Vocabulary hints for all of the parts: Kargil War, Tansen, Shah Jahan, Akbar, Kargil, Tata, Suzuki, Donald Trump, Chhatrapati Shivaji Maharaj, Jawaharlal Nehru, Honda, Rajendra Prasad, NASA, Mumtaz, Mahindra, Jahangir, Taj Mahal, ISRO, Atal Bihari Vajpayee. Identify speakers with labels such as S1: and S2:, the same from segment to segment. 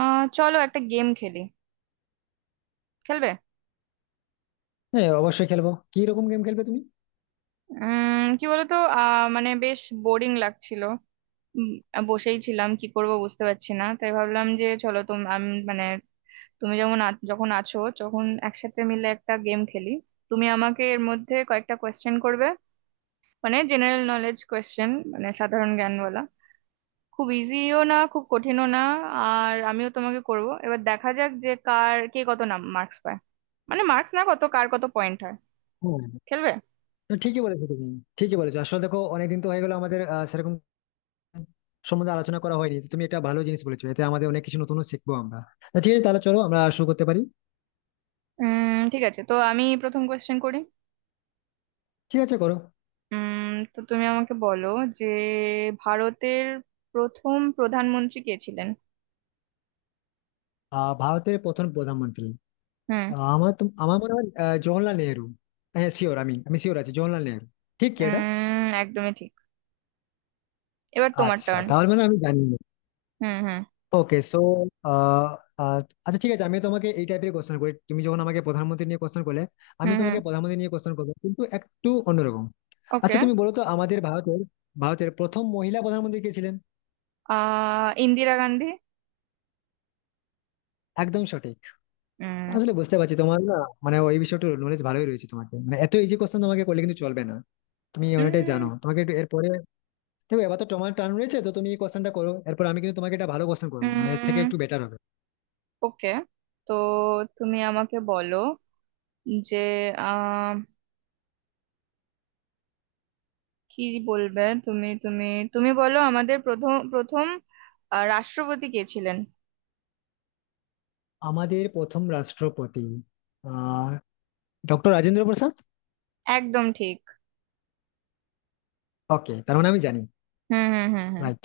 S1: চলো একটা গেম খেলি। খেলবে?
S2: হ্যাঁ অবশ্যই খেলবো। কি রকম গেম খেলবে তুমি?
S1: কি বলতো, মানে বেশ বোরিং লাগছিল। উম, বসেই ছিলাম, কি করব বুঝতে পারছি না, তাই ভাবলাম যে চলো তুমি আমি মানে তুমি যেমন যখন আছো, যখন একসাথে মিলে একটা গেম খেলি। তুমি আমাকে এর মধ্যে কয়েকটা কোয়েশ্চেন করবে, মানে জেনারেল নলেজ কোয়েশ্চেন, মানে সাধারণ জ্ঞানওয়ালা, খুব ইজিও না খুব কঠিনও না। আর আমিও তোমাকে করব, এবার দেখা যাক যে কার কে কত নাম মার্কস পায়, মানে মার্কস না, কত কার কত পয়েন্ট হয়।
S2: হ্যাঁ।
S1: খেলবে?
S2: না, ঠিকই বলেছো তুমি। ঠিকই বলেছো, আসলে দেখো অনেকদিন তো হয়ে গেলো আমাদের সেরকম সম্বন্ধে আলোচনা করা হয়নি। তো তুমি একটা ভালো জিনিস বলেছো, এতে আমাদের অনেক কিছু নতুন শিখবো আমরা। তা ঠিক আছে, তাহলে চলো আমরা শুরু করতে পারি।
S1: ঠিক আছে, তো আমি প্রথম কোয়েশ্চেন করি।
S2: ঠিক আছে, করো।
S1: তো তুমি আমাকে বলো যে ভারতের প্রথম প্রধানমন্ত্রী কে ছিলেন?
S2: ভারতের প্রথম প্রধানমন্ত্রী।
S1: হুম।
S2: আহ, আমার তো আমার মনে হয় জওহরলাল নেহেরু। হ্যাঁ, শিওর, আমি আমি শিওর আছি, জওহরলাল নেহেরু। ঠিক কি এটা?
S1: একদমই ঠিক। এবার তোমার
S2: আচ্ছা,
S1: টার্ন।
S2: তাহলে মানে আমি জানি না।
S1: হুম হুম,
S2: ওকে, সো আচ্ছা ঠিক আছে, আমি তোমাকে এই টাইপের কোশ্চেন করি। তুমি যখন আমাকে প্রধানমন্ত্রী নিয়ে কোশ্চেন করলে, আমি
S1: হুম হুম।
S2: তোমাকে প্রধানমন্ত্রী নিয়ে কোশ্চেন করবো, কিন্তু একটু অন্যরকম। আচ্ছা,
S1: ওকে।
S2: তুমি বলো তো আমাদের ভারতের ভারতের প্রথম মহিলা প্রধানমন্ত্রী কে ছিলেন?
S1: ইন্দিরা গান্ধী।
S2: একদম সঠিক।
S1: উম,
S2: আসলে বুঝতে পারছি তোমার না মানে ওই বিষয়টা নলেজ ভালোই রয়েছে তোমাকে, মানে এত ইজি কোশ্চেন তোমাকে করলে কিন্তু চলবে না। তুমি অনেকটাই জানো,
S1: উম,
S2: তোমাকে একটু এরপরে। দেখো এবার তো তোমার টার্ন রয়েছে, তো তুমি এই কোশ্চেনটা করো, এরপর আমি কিন্তু তোমাকে একটা ভালো কোশ্চেন করবো, মানে এর থেকে
S1: উম।
S2: একটু বেটার হবে।
S1: ওকে, তো তুমি আমাকে বলো যে আহ কি বলবে তুমি তুমি তুমি বলো আমাদের প্রথম প্রথম রাষ্ট্রপতি কে ছিলেন?
S2: আমাদের প্রথম রাষ্ট্রপতি আহ ডক্টর রাজেন্দ্র প্রসাদ।
S1: একদম ঠিক।
S2: ওকে, তার মানে আমি জানি।
S1: হুম হুম, হুম হুম।
S2: রাইট।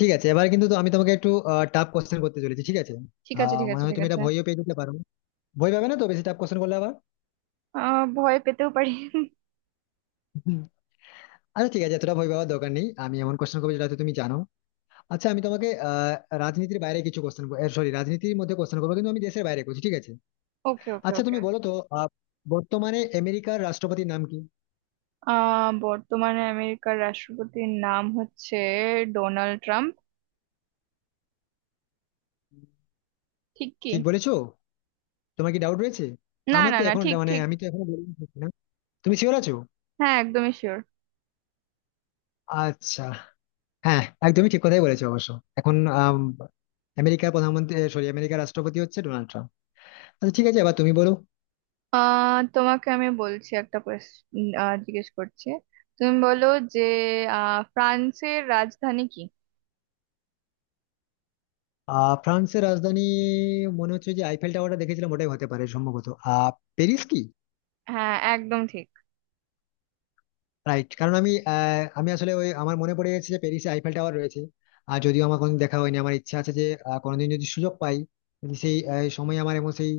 S2: ঠিক আছে, এবার কিন্তু তো আমি তোমাকে একটু টাফ কোশ্চেন করতে চলেছি, ঠিক আছে?
S1: ঠিক আছে, ঠিক
S2: মনে
S1: আছে,
S2: হয়
S1: ঠিক
S2: তুমি এটা
S1: আছে।
S2: ভয়ও পেয়ে যেতে পারো। ভয় পাবে না তো বেশি টাফ কোশ্চেন করলে আবার?
S1: ভয় পেতেও পারি।
S2: হুম। আচ্ছা ঠিক আছে, এতটা ভয় পাওয়ার দরকার নেই, আমি এমন কোশ্চেন করবো যেটা হয়তো তুমি জানো। আচ্ছা আমি তোমাকে রাজনীতির বাইরে কিছু কোশ্চেন, সরি রাজনীতির মধ্যে কোশ্চেন করবো, কিন্তু আমি দেশের বাইরে করছি, ঠিক আছে?
S1: ওকে, ওকে,
S2: আচ্ছা
S1: ওকে।
S2: তুমি বলো তো, আহ, বর্তমানে আমেরিকার রাষ্ট্রপতির নাম কি?
S1: বর্তমানে আমেরিকার রাষ্ট্রপতির নাম হচ্ছে ডোনাল্ড ট্রাম্প। ঠিক কি?
S2: ঠিক বলেছো। তোমার কি ডাউট রয়েছে?
S1: না
S2: আমার
S1: না
S2: তো
S1: না,
S2: এখন
S1: ঠিক
S2: মানে
S1: ঠিক।
S2: আমি তো এখনো বলিনি ঠিক না। তুমি শিওর আছো?
S1: হ্যাঁ, একদমই শিওর।
S2: আচ্ছা। হ্যাঁ, একদমই ঠিক কথাই বলেছো অবশ্য। এখন আম, আমেরিকার প্রধানমন্ত্রী সরি আমেরিকার রাষ্ট্রপতি হচ্ছে ডোনাল্ড ট্রাম্প। আচ্ছা ঠিক আছে, এবার তুমি বলো।
S1: তোমাকে আমি বলছি, একটা কোয়েশ্চেন জিজ্ঞেস করছি, তুমি বলো যে ফ্রান্সের রাজধানী কি?
S2: ফ্রান্সের রাজধানী। মনে হচ্ছে যে আইফেল টাওয়ারটা দেখেছিলাম, ওটাই হতে পারে সম্ভবত। প্যারিস কি?
S1: হ্যাঁ, একদম ঠিক।
S2: রাইট, কারণ আমি আমি আসলে ওই আমার মনে পড়ে গেছে যে প্যারিসে আইফেল টাওয়ার রয়েছে। আর যদিও আমার কোনোদিন দেখা হয়নি, আমার ইচ্ছা আছে যে কোনোদিন যদি সুযোগ পাই, যদি সেই সময় আমার এমন সেই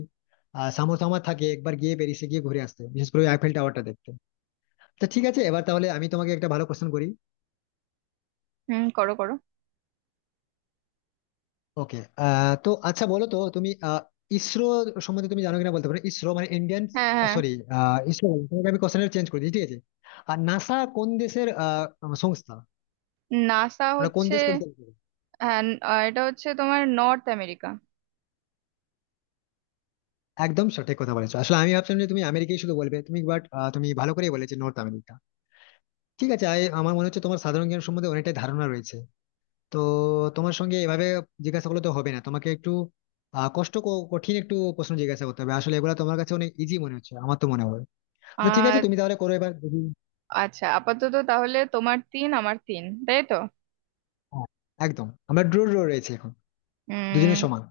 S2: সামর্থ্য আমার থাকে, একবার গিয়ে প্যারিসে গিয়ে ঘুরে আসতে, বিশেষ করে আইফেল টাওয়ারটা দেখতে। তো ঠিক আছে, এবার তাহলে আমি তোমাকে একটা ভালো কোশ্চেন করি।
S1: হুম, করো করো।
S2: ওকে তো আচ্ছা বলো তো তুমি, ইসরো সম্বন্ধে তুমি জানো কিনা বলতে পারো। ইসরো মানে ইন্ডিয়ান
S1: হ্যাঁ হ্যাঁ।
S2: সরি, ইসরো বললাম, তোমাকে আমি কোশ্চেন চেঞ্জ করে দিই ঠিক আছে। আর নাসা কোন দেশের সংস্থা?
S1: নাসা
S2: ওটা কোন
S1: হচ্ছে,
S2: দেশ পরিচালিত করে?
S1: হ্যাঁ, আহ, এটা হচ্ছে তোমার নর্থ আমেরিকা।
S2: একদম সঠিক কথা বলেছো। আসলে আমি ভাবছিলাম যে তুমি আমেরিকাই শুধু বলবে তুমি, বাট তুমি ভালো করেই বলেছো নর্থ আমেরিকা। ঠিক আছে আমার মনে হচ্ছে তোমার সাধারণ জ্ঞান সম্বন্ধে অনেকটাই ধারণা রয়েছে। তো তোমার সঙ্গে এভাবে জিজ্ঞাসা করলে তো হবে না, তোমাকে একটু কঠিন একটু প্রশ্ন জিজ্ঞাসা করতে হবে। আসলে এগুলো তোমার কাছে অনেক ইজি মনে হচ্ছে আমার তো মনে হয়। না ঠিক আছে, তুমি তাহলে করো, এবার দেখি।
S1: আচ্ছা আপাতত তাহলে তোমার তিন আমার তিন, তাই তো?
S2: হ্যাঁ, একদম, আমরা ড্র ড্র রয়েছে এখন, দুজনের
S1: উম।
S2: সমান।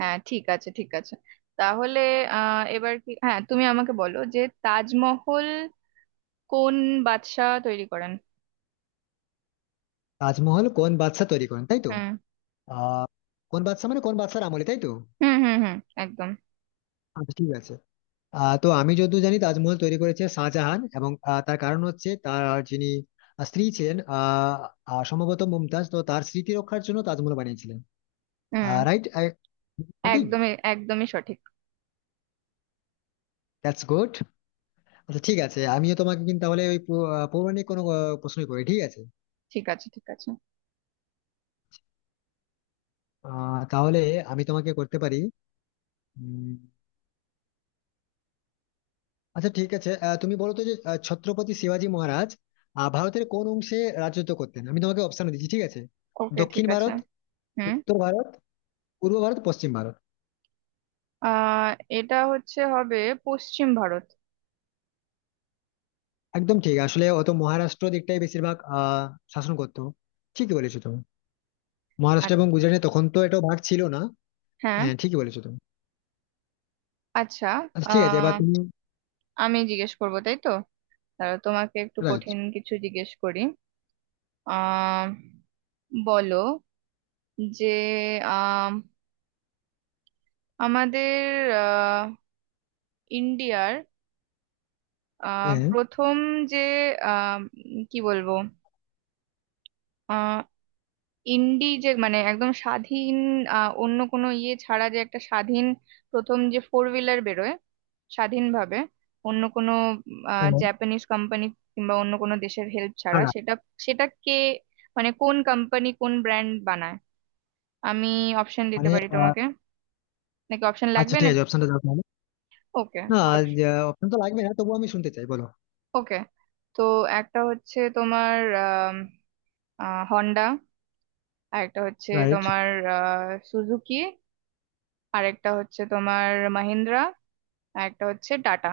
S1: হ্যাঁ, ঠিক আছে ঠিক আছে। তাহলে এবার কি, হ্যাঁ তুমি আমাকে বলো যে তাজমহল কোন বাদশাহ তৈরি করেন?
S2: তাজমহল কোন বাদশা তৈরি করেন তাই তো?
S1: হুম
S2: আহ কোন বাদশা মানে কোন বাদশার আমলে তাই তো?
S1: হুম, হুম হুম। একদম।
S2: আচ্ছা ঠিক আছে। তো আমি যতদূর জানি তাজমহল তৈরি করেছে শাহজাহান, এবং তার কারণ হচ্ছে তার যিনি স্ত্রী ছিলেন আহ আহ, সম্ভবত মুমতাজ, তো তার স্মৃতি রক্ষার জন্য তাজমহল বানিয়েছিলেন।
S1: হুম।
S2: রাইট। ঠিক।
S1: একদমই, একদমই সঠিক।
S2: That's good. আচ্ছা ঠিক আছে, আমিও তোমাকে কিন্তু তাহলে ওই পৌরাণিক কোনো প্রশ্নই করি, ঠিক আছে?
S1: ঠিক আছে, ঠিক আছে।
S2: তাহলে আমি তোমাকে করতে পারি, উম, আচ্ছা ঠিক আছে, তুমি বলো তো যে ছত্রপতি শিবাজী মহারাজ ভারতের কোন অংশে রাজত্ব করতেন? আমি তোমাকে অপশন দিচ্ছি ঠিক আছে।
S1: ওকে, ঠিক
S2: দক্ষিণ
S1: আছে।
S2: ভারত,
S1: হুম।
S2: উত্তর ভারত, পূর্ব ভারত, পশ্চিম ভারত।
S1: আহ এটা হচ্ছে, হবে পশ্চিম ভারত।
S2: একদম ঠিক। আসলে অত মহারাষ্ট্র দিকটাই বেশিরভাগ শাসন করতো। ঠিকই বলেছো তুমি।
S1: আ-
S2: মহারাষ্ট্র এবং গুজরাটে, তখন তো এটা ভাগ ছিল না।
S1: হ্যাঁ।
S2: হ্যাঁ ঠিকই বলেছো তুমি।
S1: আচ্ছা।
S2: আচ্ছা ঠিক আছে, এবার
S1: আহ
S2: তুমি।
S1: আমি জিজ্ঞেস করবো তাই তো, তাহলে তোমাকে একটু
S2: রাইট।
S1: কঠিন কিছু জিজ্ঞেস করি। আহ বলো যে আম, আমাদের আহ, ইন্ডিয়ার
S2: হ্যাঁ।
S1: প্রথম যে আম, কি বলবো, আহ, ইন্ডি যে মানে একদম স্বাধীন, অন্য কোনো ইয়ে ছাড়া, যে একটা স্বাধীন প্রথম যে ফোর হুইলার বেরোয় স্বাধীনভাবে, অন্য কোনো
S2: হ্যাঁ না,
S1: জাপানিজ কোম্পানি কিংবা অন্য কোনো দেশের হেল্প ছাড়া,
S2: না,
S1: সেটা সেটা কে, মানে কোন কোম্পানি কোন ব্র্যান্ড বানায়? আমি অপশন দিতে
S2: মানে
S1: পারি তোমাকে, নাকি অপশন
S2: আচ্ছা
S1: লাগবে
S2: ঠিক
S1: নাকি?
S2: আছে, অপশনটা দাও তাহলে।
S1: ওকে
S2: না,
S1: তো,
S2: অপশন তো লাগবে না, তবুও আমি শুনতে চাই, বলো।
S1: ওকে তো, একটা হচ্ছে তোমার হন্ডা, আর একটা হচ্ছে
S2: রাইট।
S1: তোমার সুজুকি, আর একটা হচ্ছে তোমার মাহিন্দ্রা, আর একটা হচ্ছে টাটা।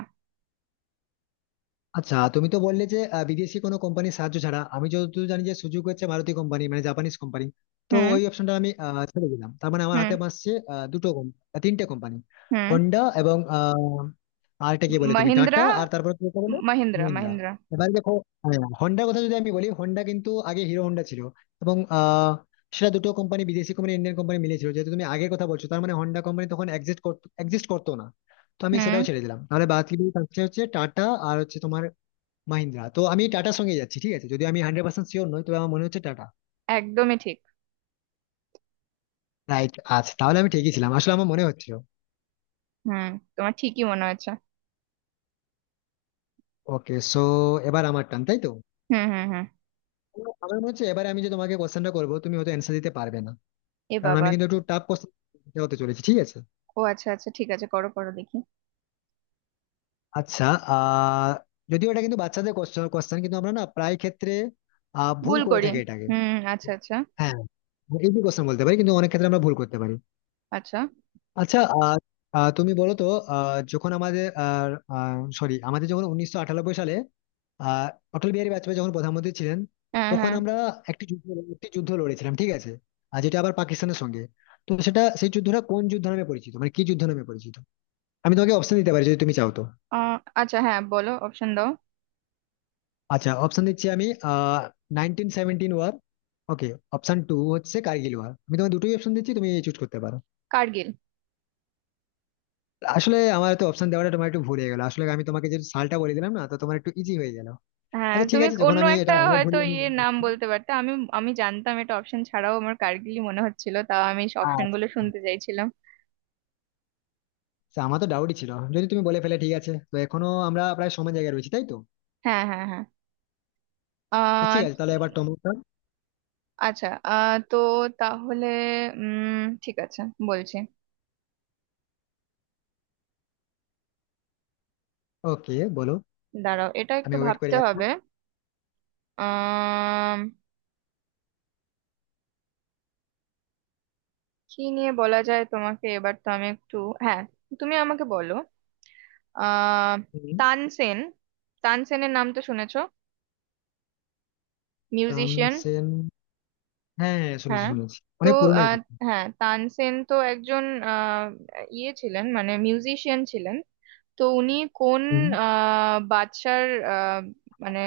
S2: আচ্ছা তুমি তো বললে যে বিদেশি কোনো কোম্পানির সাহায্য ছাড়া, আমি যতদূর জানি যে সুযোগ হচ্ছে ভারতীয় কোম্পানি মানে জাপানিজ কোম্পানি, তো
S1: হুম,
S2: ওই অপশনটা আমি ছেড়ে দিলাম। তার মানে আমার
S1: হুম,
S2: হাতে বাঁচছে আহ, দুটো com- আহ, তিনটে কোম্পানি।
S1: হুম।
S2: হন্ডা এবং আরেকটা কি বলে তুমি,
S1: মাহিন্দ্রা
S2: টাটা, আর তারপরে তুমি বলে
S1: মাহিন্দ্রা
S2: মহিন্দ্রা।
S1: মাহিন্দ্রা।
S2: এবার দেখো, হ্যাঁ, হন্ডার কথা যদি আমি বলি, হন্ডা কিন্তু আগে হিরো হন্ডা ছিল, এবং সেটা দুটো কোম্পানি, বিদেশি কোম্পানি ইন্ডিয়ান কোম্পানি মিলেছিল। যেহেতু তুমি আগের কথা বলছো, তার মানে হন্ডা কোম্পানি তখন এক্সিস্ট করতো, এক্সিস্ট করতো না। তো আমি সেটাও
S1: হুম,
S2: ছেড়ে দিলাম, তাহলে বাদ কি থাকছে, হচ্ছে টাটা আর হচ্ছে তোমার মাহিন্দ্রা। তো আমি টাটার সঙ্গে যাচ্ছি ঠিক আছে, যদি আমি 100% শিওর নই, তবে আমার মনে হচ্ছে টাটা।
S1: একদমই ঠিক।
S2: রাইট। আচ্ছা তাহলে আমি ঠিকই ছিলাম, আসলে আমার মনে হচ্ছিল।
S1: হুম, তোমার ঠিকই মনে হচ্ছে।
S2: ওকে সো এবার আমার টান তাই তো?
S1: হুম হুম, হুম।
S2: তো আমার মনে হচ্ছে এবারে আমি যে তোমাকে কোশ্চেনটা করবো, তুমি হয়তো অ্যান্সার দিতে পারবে না,
S1: এ
S2: কারণ
S1: বাবা।
S2: আমি কিন্তু একটু টাফ কোশ্চেন হতে চলেছি ঠিক আছে।
S1: ও আচ্ছা, আচ্ছা ঠিক আছে, করো করো দেখি।
S2: আচ্ছা। আহ যদিও এটা কিন্তু বাচ্চাদের কোশ্চেন, কিন্তু আমরা না প্রায় ক্ষেত্রে ভুল
S1: ভুল
S2: করে
S1: করি?
S2: থাকি এটাকে।
S1: হুম, আচ্ছা আচ্ছা।
S2: হ্যাঁ, ইজি কোশ্চেন বলতে পারি কিন্তু অনেক ক্ষেত্রে আমরা ভুল করতে পারি।
S1: আচ্ছা।
S2: আচ্ছা, আহ, আহ, তুমি বলো তো যখন আমাদের সরি, আমাদের যখন 1998 সালে, আহ অটল বিহারী বাজপেয়ী যখন প্রধানমন্ত্রী ছিলেন,
S1: হ্যাঁ
S2: তখন
S1: হ্যাঁ।
S2: আমরা একটি যুদ্ধ একটি যুদ্ধ লড়েছিলাম ঠিক আছে, আর যেটা আবার পাকিস্তানের সঙ্গে। তো সেটা সেই যুদ্ধটা কোন যুদ্ধ নামে পরিচিত, মানে কি যুদ্ধ নামে পরিচিত? আমি তোমাকে অপশন দিতে পারি যদি তুমি চাও। তো
S1: আহ, আচ্ছা, হ্যাঁ বলো, অপশন দাও।
S2: আচ্ছা, অপশন দিচ্ছি আমি। আহ 1917 ওয়ার, ওকে, অপশন টু হচ্ছে কার্গিল ওয়ার। আমি তোমাকে দুটোই অপশন দিচ্ছি, তুমি চুজ করতে পারো।
S1: কার্গিল।
S2: আসলে আমার তো অপশন দেওয়াটা তোমার একটু ভুল হয়ে গেল, আসলে আমি তোমাকে যে সালটা বলে দিলাম না, তো তোমার একটু ইজি হয়ে গেল।
S1: হ্যাঁ,
S2: আচ্ছা ঠিক
S1: তুমি
S2: আছে, যখন
S1: অন্য
S2: আমি
S1: একটা
S2: এটা আমার ভুল
S1: হয়তো
S2: আমি।
S1: ইয়ে নাম বলতে পারতে। আমি আমি জানতাম, এটা অপশন ছাড়াও আমার কার্গিলই মনে হচ্ছিল, তাও আমি অপশন গুলো
S2: আচ্ছা।
S1: শুনতে চাইছিলাম।
S2: আচ্ছা, আমার তো ডাউটই ছিল যদি তুমি বলে ফেলে ঠিক আছে, তো এখনো আমরা প্রায় সমান জায়গায় রয়েছি তাই তো।
S1: হ্যাঁ হ্যাঁ হ্যাঁ।
S2: তো
S1: আহ
S2: ঠিক
S1: উম,
S2: আছে তাহলে এবার টমেটো।
S1: আচ্ছা। তো তাহলে ঠিক আছে, বলছি।
S2: ওকে বলো।
S1: দাঁড়াও, এটা একটু
S2: আমি ওয়েট করে
S1: ভাবতে
S2: আছি।
S1: হবে। আহ কি নিয়ে বলা যায় তোমাকে এবার, তো আমি একটু, হ্যাঁ তুমি আমাকে বলো আহ
S2: হুম,
S1: তানসেন, তানসেনের নাম তো শুনেছো, মিউজিশিয়ান।
S2: তানসেন। হ্যাঁ হ্যাঁ, শুনেছি
S1: হ্যাঁ।
S2: শুনেছি,
S1: তো
S2: অনেক পুরোনো
S1: আহ,
S2: একজন।
S1: হ্যাঁ তানসেন তো একজন আহ, ইয়ে ছিলেন, মানে মিউজিশিয়ান ছিলেন। তো উনি কোন
S2: হুম।
S1: বাদশার আহ, মানে,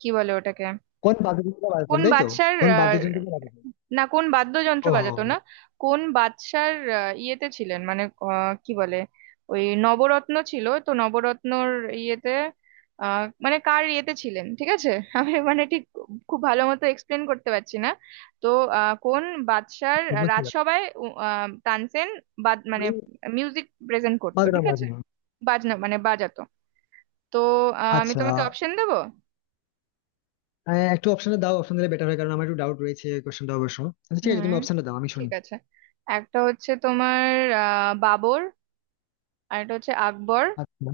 S1: কি বলে ওটাকে,
S2: কোন বাদ্যযন্ত্র বাজাতেন
S1: কোন
S2: তাই তো?
S1: বাদশার,
S2: কোন বাদ্যযন্ত্র বাজাতেন?
S1: না কোন বাদ্যযন্ত্র
S2: ও।
S1: বাজাতো না, কোন বাদশার ইয়েতে ছিলেন মানে, কি বলে, ওই নবরত্ন ছিল তো, নবরত্নর ইয়েতে, মানে কার ইয়েতে ছিলেন ঠিক আছে আমি মানে ঠিক খুব ভালো মতো এক্সপ্লেন করতে পারছি না। তো কোন বাদশার
S2: বুঝতে পারছি।
S1: রাজসভায় তানসেন বাদ মানে
S2: উনি
S1: মিউজিক প্রেজেন্ট করতো,
S2: বাজনা
S1: ঠিক আছে,
S2: বাজান।
S1: বাজনা মানে বাজাতো। তো আমি
S2: আচ্ছা
S1: তোমাকে অপশন দেবো।
S2: একটু অপশনটা দাও, অপশন দিলে বেটার হয়, কারণ আমার একটু ডাউট রয়েছে এই কোশ্চেনটা অবশ্য। আচ্ছা ঠিক
S1: হুম,
S2: আছে, তুমি অপশনটা দাও আমি
S1: ঠিক
S2: শুনি।
S1: আছে। একটা হচ্ছে তোমার বাবর, আর একটা হচ্ছে আকবর,
S2: আচ্ছা।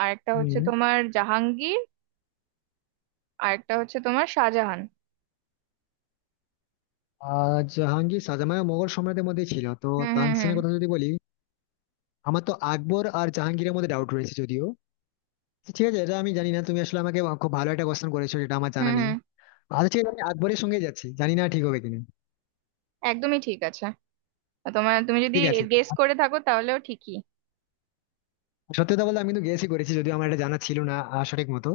S1: আর একটা হচ্ছে
S2: হুম।
S1: তোমার জাহাঙ্গীর, আর একটা হচ্ছে তোমার শাহজাহান।
S2: জাহাঙ্গীর শাহজাহান মোগল সম্রাটের মধ্যে ছিল তো।
S1: হুম হুম, হুম
S2: তানসেনের কথা যদি বলি, আমার তো আকবর আর জাহাঙ্গীরের মধ্যে ডাউট রয়েছে যদিও। তো ঠিক আছে, এটা আমি জানি না। তুমি আসলে আমাকে খুব ভালো একটা কোশ্চেন করেছো যেটা আমার
S1: হুম।
S2: জানা নেই।
S1: হুম।
S2: আচ্ছা ঠিক আছে, আমি আকবরের সঙ্গে যাচ্ছি, জানি না ঠিক হবে কিনা।
S1: একদমই ঠিক আছে। আর তোমার, তুমি যদি
S2: ঠিক আছে।
S1: গেস করে থাকো তাহলেও ঠিকই।
S2: সত্যি কথা বলতে আমি কিন্তু গেসই করেছি, যদিও আমার এটা জানা ছিল না সঠিক মতো।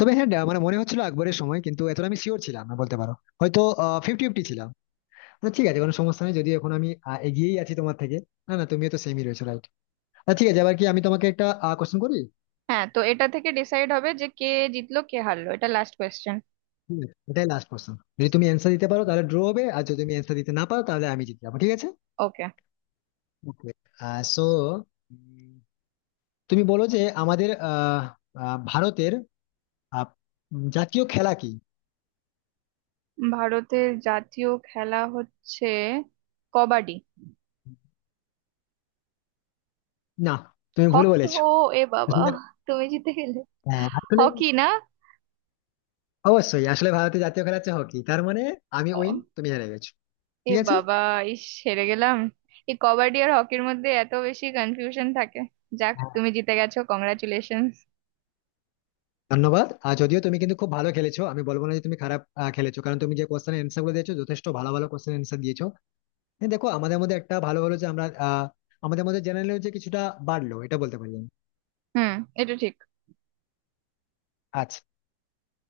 S2: তবে হ্যাঁ মানে মনে হচ্ছিল আকবরের সময়, কিন্তু এতটা আমি শিওর ছিলাম না বলতে পারো, হয়তো 50-50 ছিলাম। তো ঠিক আছে কোনো সমস্যা নেই, যদিও এখন আমি এগিয়েই আছি তোমার থেকে। না না তুমিও তো সেমই রয়েছো, রাইট। আচ্ছা ঠিক আছে, এবার কি আমি তোমাকে একটা কোশ্চেন করি।
S1: হ্যাঁ, তো এটা থেকে ডিসাইড হবে যে কে জিতলো কে হারলো, এটা লাস্ট কোয়েশ্চেন।
S2: ঠিক আছে, এটাই লাস্ট কোশ্চেন, যদি তুমি অ্যান্সার দিতে পারো তাহলে ড্র হবে, আর যদি তুমি অ্যান্সার দিতে না পারো তাহলে আমি জিতে যাবো ঠিক আছে।
S1: ওকে।
S2: ওকে সো তুমি বলো যে আমাদের আহ, আহ, ভারতের আহ, জাতীয় খেলা কি?
S1: ভারতের জাতীয় খেলা হচ্ছে কবাডি।
S2: না, তুমি ভুল
S1: হকি?
S2: বলেছো।
S1: ও, এ বাবা,
S2: আসলে,
S1: তুমি জিতে গেলে!
S2: হ্যাঁ আসলে,
S1: হকি না?
S2: অবশ্যই আসলে ভারতের জাতীয় খেলা হচ্ছে হকি। তার মানে আমি উইন, তুমি হেরে গেছো
S1: এ
S2: ঠিক আছে।
S1: বাবা, ইস, হেরে গেলাম। এই কবাডি আর হকির মধ্যে এত বেশি কনফিউশন থাকে। যাক,
S2: হ্যাঁ,
S1: তুমি জিতে গেছো, কংগ্রাচুলেশনস।
S2: ধন্যবাদ। আর যদিও তুমি কিন্তু খুব ভালো খেলেছো, আমি বলবো না যে তুমি খারাপ খেলেছো, কারণ তুমি যে কোশ্চেন অ্যান্সার গুলো দিয়েছো যথেষ্ট ভালো ভালো কোশ্চেন অ্যান্সার দিয়েছো। হ্যাঁ, দেখো আমাদের মধ্যে একটা ভালো ভালো যে আমরা আমাদের মধ্যে জেনারেল যে কিছুটা বাড়লো, এটা বলতে পারি আমি।
S1: হুম, এটা ঠিক।
S2: আচ্ছা।